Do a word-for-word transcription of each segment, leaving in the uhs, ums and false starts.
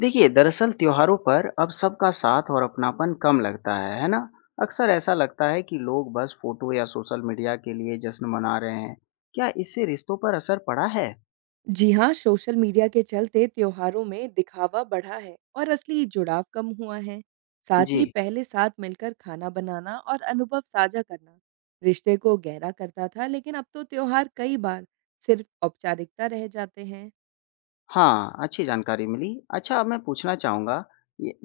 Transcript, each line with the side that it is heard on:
left: देखिए, दरअसल त्योहारों पर अब सबका साथ और अपनापन कम लगता है है ना। अक्सर ऐसा लगता है कि लोग बस फोटो या सोशल मीडिया के लिए जश्न मना रहे हैं। क्या इससे रिश्तों पर असर पड़ा है।
right: जी हाँ, सोशल मीडिया के चलते त्योहारों में दिखावा बढ़ा है और असली जुड़ाव कम हुआ है। साथ
left: जी।
right: ही पहले साथ मिलकर खाना बनाना और अनुभव साझा करना रिश्ते को गहरा करता था, लेकिन अब तो त्योहार कई बार सिर्फ औपचारिकता रह जाते हैं।
left: हाँ, अच्छी जानकारी मिली। अच्छा, अब मैं पूछना चाहूँगा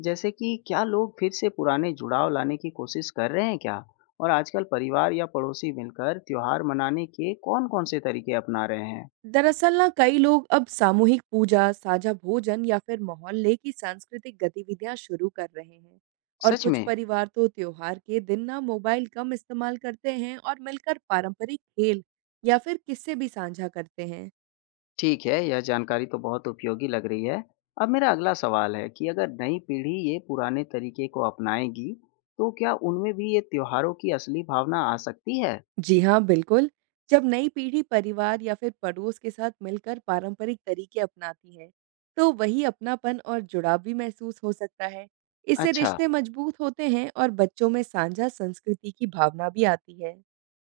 left: जैसे कि क्या लोग फिर से पुराने जुड़ाव लाने की कोशिश कर रहे हैं, क्या और आजकल परिवार या पड़ोसी मिलकर त्योहार मनाने के कौन-कौन से तरीके अपना रहे हैं।
right: दरअसल ना कई लोग अब सामूहिक पूजा, साझा भोजन या फिर मोहल्ले की सांस्कृतिक गतिविधियां शुरू कर रहे हैं। और
left: सच
right: कुछ
left: में।
right: परिवार तो त्योहार के दिन ना मोबाइल कम इस्तेमाल करते हैं और मिलकर पारंपरिक खेल या फिर किस्से भी साझा करते हैं।
left: ठीक है, यह जानकारी तो बहुत उपयोगी लग रही है। अब मेरा अगला सवाल है कि अगर नई पीढ़ी ये पुराने तरीके को अपनाएगी, तो क्या उनमें भी ये त्योहारों की असली भावना आ सकती है?
right: जी हाँ, बिल्कुल। जब नई पीढ़ी परिवार या फिर पड़ोस के साथ मिलकर पारंपरिक तरीके अपनाती है, तो वही अपनापन और जुड़ाव भी महसूस हो सकता है। इससे
left: अच्छा,
right: रिश्ते मजबूत होते हैं और बच्चों में साझा संस्कृति की भावना भी आती है।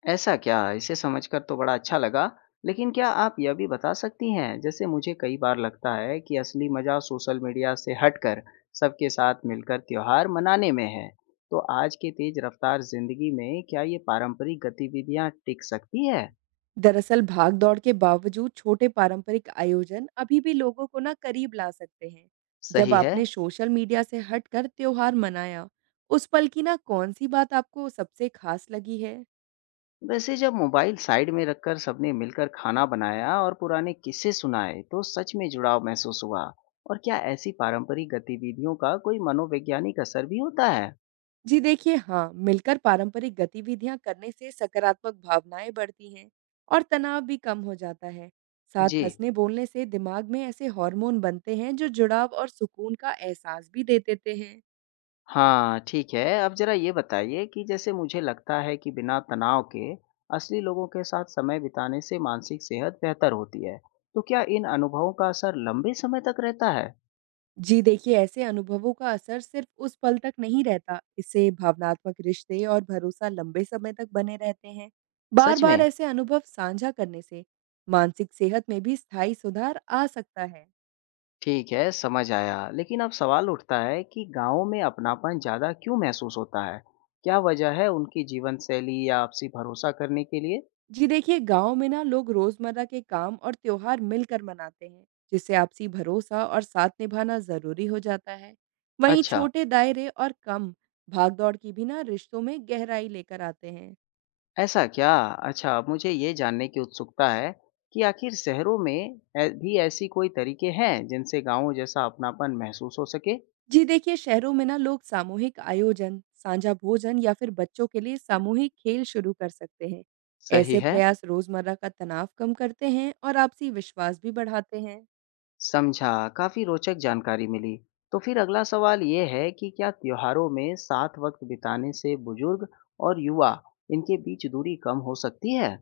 left: ऐसा क्या? इसे समझकर तो बड़ा अच्छा लगा, लेकिन क्या आप यह भी बता सकती हैं, जैसे मुझे कई बार लगता है कि असली मज़ा सोशल मीडिया से हटकर सबके साथ मिलकर त्योहार मनाने में है। तो आज के तेज रफ्तार जिंदगी में क्या ये पारंपरिक गतिविधियां टिक सकती है?
right: दरअसल भाग दौड़ के बावजूद छोटे पारंपरिक आयोजन अभी भी लोगों को ना करीब ला सकते हैं। जब
left: सही है।
right: आपने सोशल मीडिया से हटकर त्योहार मनाया, उस पल की ना कौन सी बात आपको सबसे खास लगी है?
left: वैसे जब मोबाइल साइड में रखकर सबने मिलकर खाना बनाया और पुराने किस्से सुनाए, तो सच में जुड़ाव महसूस हुआ। और क्या ऐसी पारंपरिक गतिविधियों का कोई मनोवैज्ञानिक असर भी होता है?
right: जी देखिए, हाँ मिलकर पारंपरिक गतिविधियां करने से सकारात्मक भावनाएं बढ़ती हैं और तनाव भी कम हो जाता है। साथ
left: जी।
right: हंसने बोलने से दिमाग में ऐसे हार्मोन बनते हैं जो जुड़ाव और सुकून का एहसास भी दे देते हैं।
left: हाँ, ठीक है, अब जरा ये बताइए कि जैसे मुझे लगता है कि बिना तनाव के असली लोगों के साथ समय बिताने से मानसिक सेहत बेहतर होती है। तो क्या इन अनुभवों का असर लंबे समय तक रहता है?
right: जी देखिए, ऐसे अनुभवों का असर सिर्फ उस पल तक नहीं रहता, इससे भावनात्मक रिश्ते और भरोसा लंबे समय तक बने रहते हैं।
left: सच
right: बार-बार
left: में।
right: ऐसे अनुभव साझा करने से मानसिक सेहत में भी स्थायी सुधार आ सकता है।
left: ठीक है, समझ आया। लेकिन अब सवाल उठता है कि गाँव में अपनापन ज़्यादा क्यों महसूस होता है? क्या वजह है, उनकी जीवन शैली या आपसी भरोसा करने के लिए?
right: जी देखिए, गांव में ना लोग रोजमर्रा के काम और त्योहार मिलकर मनाते हैं, जिससे आपसी भरोसा और साथ निभाना जरूरी हो जाता है। वहीं
left: अच्छा,
right: छोटे दायरे और कम भागदौड़ की भी ना रिश्तों में गहराई लेकर आते हैं।
left: ऐसा क्या? अच्छा, अब मुझे ये जानने की उत्सुकता है कि आखिर शहरों में ऐ भी ऐसी कोई तरीके हैं जिनसे गाँव जैसा अपनापन महसूस हो सके?
right: जी देखिए, शहरों में ना लोग सामूहिक आयोजन, साझा भोजन या फिर बच्चों के लिए सामूहिक खेल शुरू कर सकते हैं।
left: सही
right: ऐसे
left: है।
right: प्रयास रोजमर्रा का तनाव कम करते हैं और आपसी विश्वास भी बढ़ाते हैं।
left: समझा, काफी रोचक जानकारी मिली। तो फिर अगला सवाल ये है कि क्या त्योहारों में साथ वक्त बिताने से बुजुर्ग और युवा इनके बीच दूरी कम हो सकती है?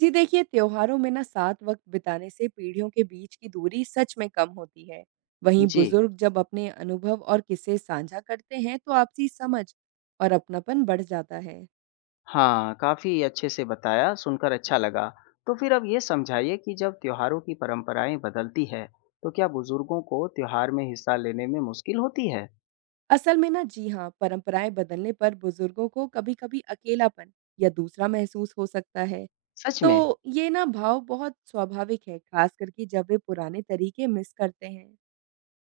right: जी देखिए, त्योहारों में ना साथ वक्त बिताने से पीढ़ियों के बीच की दूरी सच में कम होती है। वहीं
left: जी,
right: बुजुर्ग जब अपने अनुभव और किस्से साझा करते हैं तो आपसी समझ और अपनापन बढ़ जाता है।
left: हाँ, काफी अच्छे से बताया, सुनकर अच्छा लगा। तो फिर अब ये समझाइए कि जब त्योहारों की परंपराएं बदलती है, तो क्या बुजुर्गों को त्योहार में हिस्सा लेने में मुश्किल होती है?
right: असल में ना जी हाँ, परंपराएं बदलने पर बुजुर्गों को कभी-कभी अकेलापन या दूसरा महसूस हो सकता है।
left: सच में?
right: तो ये ना भाव बहुत स्वाभाविक है, खास करके जब वे पुराने तरीके मिस करते हैं।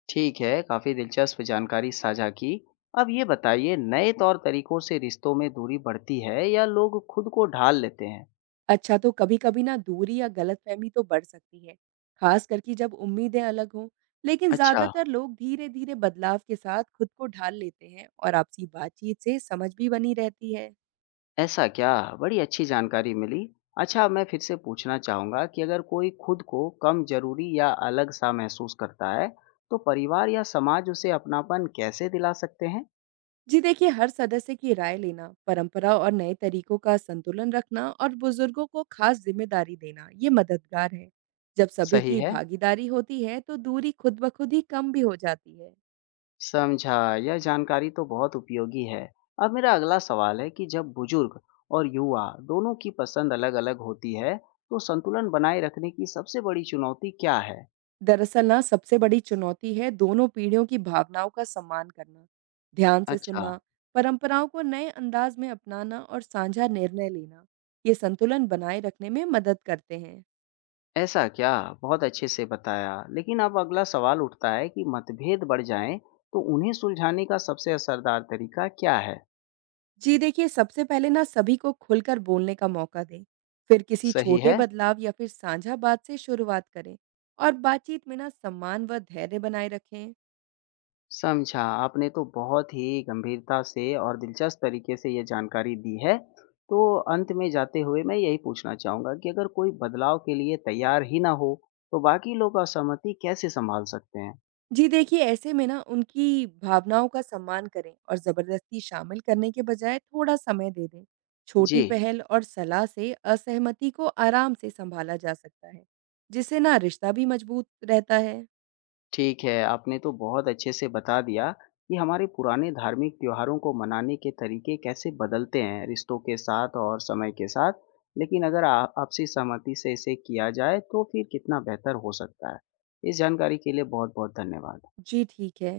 left: ठीक है, काफ़ी दिलचस्प जानकारी साझा की। अब ये बताइए, नए तौर तरीकों से रिश्तों में दूरी बढ़ती है या लोग खुद को ढाल लेते हैं?
right: अच्छा, तो कभी-कभी ना दूरी या गलतफहमी तो बढ़ सकती है, खास करके जब उम्मीदें अलग हों। लेकिन
left: अच्छा,
right: ज़्यादातर लोग धीरे-धीरे बदलाव के साथ खुद को ढाल लेते हैं और आपसी बातचीत से समझ भी बनी रहती है।
left: ऐसा क्या? बड़ी अच्छी जानकारी मिली। अच्छा, मैं फिर से पूछना चाहूँगा कि अगर कोई खुद को कम ज़रूरी या अलग सा महसूस करता है, तो परिवार या समाज उसे अपनापन कैसे दिला सकते हैं?
right: जी देखिए, हर सदस्य की राय लेना, परंपरा और नए तरीकों का संतुलन रखना और बुजुर्गों को खास जिम्मेदारी देना ये मददगार है। जब सभी
left: सही
right: की
left: है।
right: भागीदारी होती है तो दूरी खुद ब खुद ही कम भी हो जाती है।
left: समझा। यह जानकारी तो बहुत उपयोगी है। अब मेरा अगला सवाल है कि जब बुजुर्ग और युवा दोनों की पसंद अलग-अलग होती है, तो संतुलन बनाए रखने की सबसे बड़ी चुनौती क्या है?
right: दरअसल ना सबसे बड़ी चुनौती है दोनों पीढ़ियों की भावनाओं का सम्मान करना, ध्यान से
left: अच्छा,
right: सुनना, परंपराओं को नए अंदाज में अपनाना और साझा निर्णय लेना। ये संतुलन बनाए रखने में मदद करते हैं।
left: ऐसा क्या? बहुत अच्छे से बताया। लेकिन अब अगला सवाल उठता है कि मतभेद बढ़ जाएं, तो उन्हें सुलझाने का सबसे असरदार तरीका क्या है?
right: जी देखिए, सबसे पहले ना सभी को खुलकर बोलने का मौका दें। फिर किसी
left: सही
right: छोटे
left: है?
right: बदलाव या फिर साझा बात से शुरुआत करें और बातचीत में ना सम्मान व धैर्य बनाए रखें।
left: समझा। आपने तो बहुत ही गंभीरता से और दिलचस्प तरीके से ये जानकारी दी है। तो अंत में जाते हुए मैं यही पूछना चाहूँगा कि अगर कोई बदलाव के लिए तैयार ही ना हो, तो बाकी लोग असहमति कैसे सँभाल सकते हैं?
right: जी देखिए, ऐसे में ना उनकी भावनाओं का सम्मान करें और ज़बरदस्ती शामिल करने के बजाय थोड़ा समय दे दें।
left: जी,
right: छोटी पहल और सलाह से असहमति को आराम से संभाला जा सकता है, जिससे ना रिश्ता भी मजबूत रहता है।
left: ठीक है। आपने तो बहुत अच्छे से बता दिया कि हमारे पुराने धार्मिक त्योहारों को मनाने के तरीके कैसे बदलते हैं रिश्तों के साथ और समय के साथ। लेकिन अगर आ आपसी सहमति से इसे किया जाए तो फिर कितना बेहतर हो सकता है। इस जानकारी के लिए बहुत-बहुत धन्यवाद।
right: जी, ठीक है।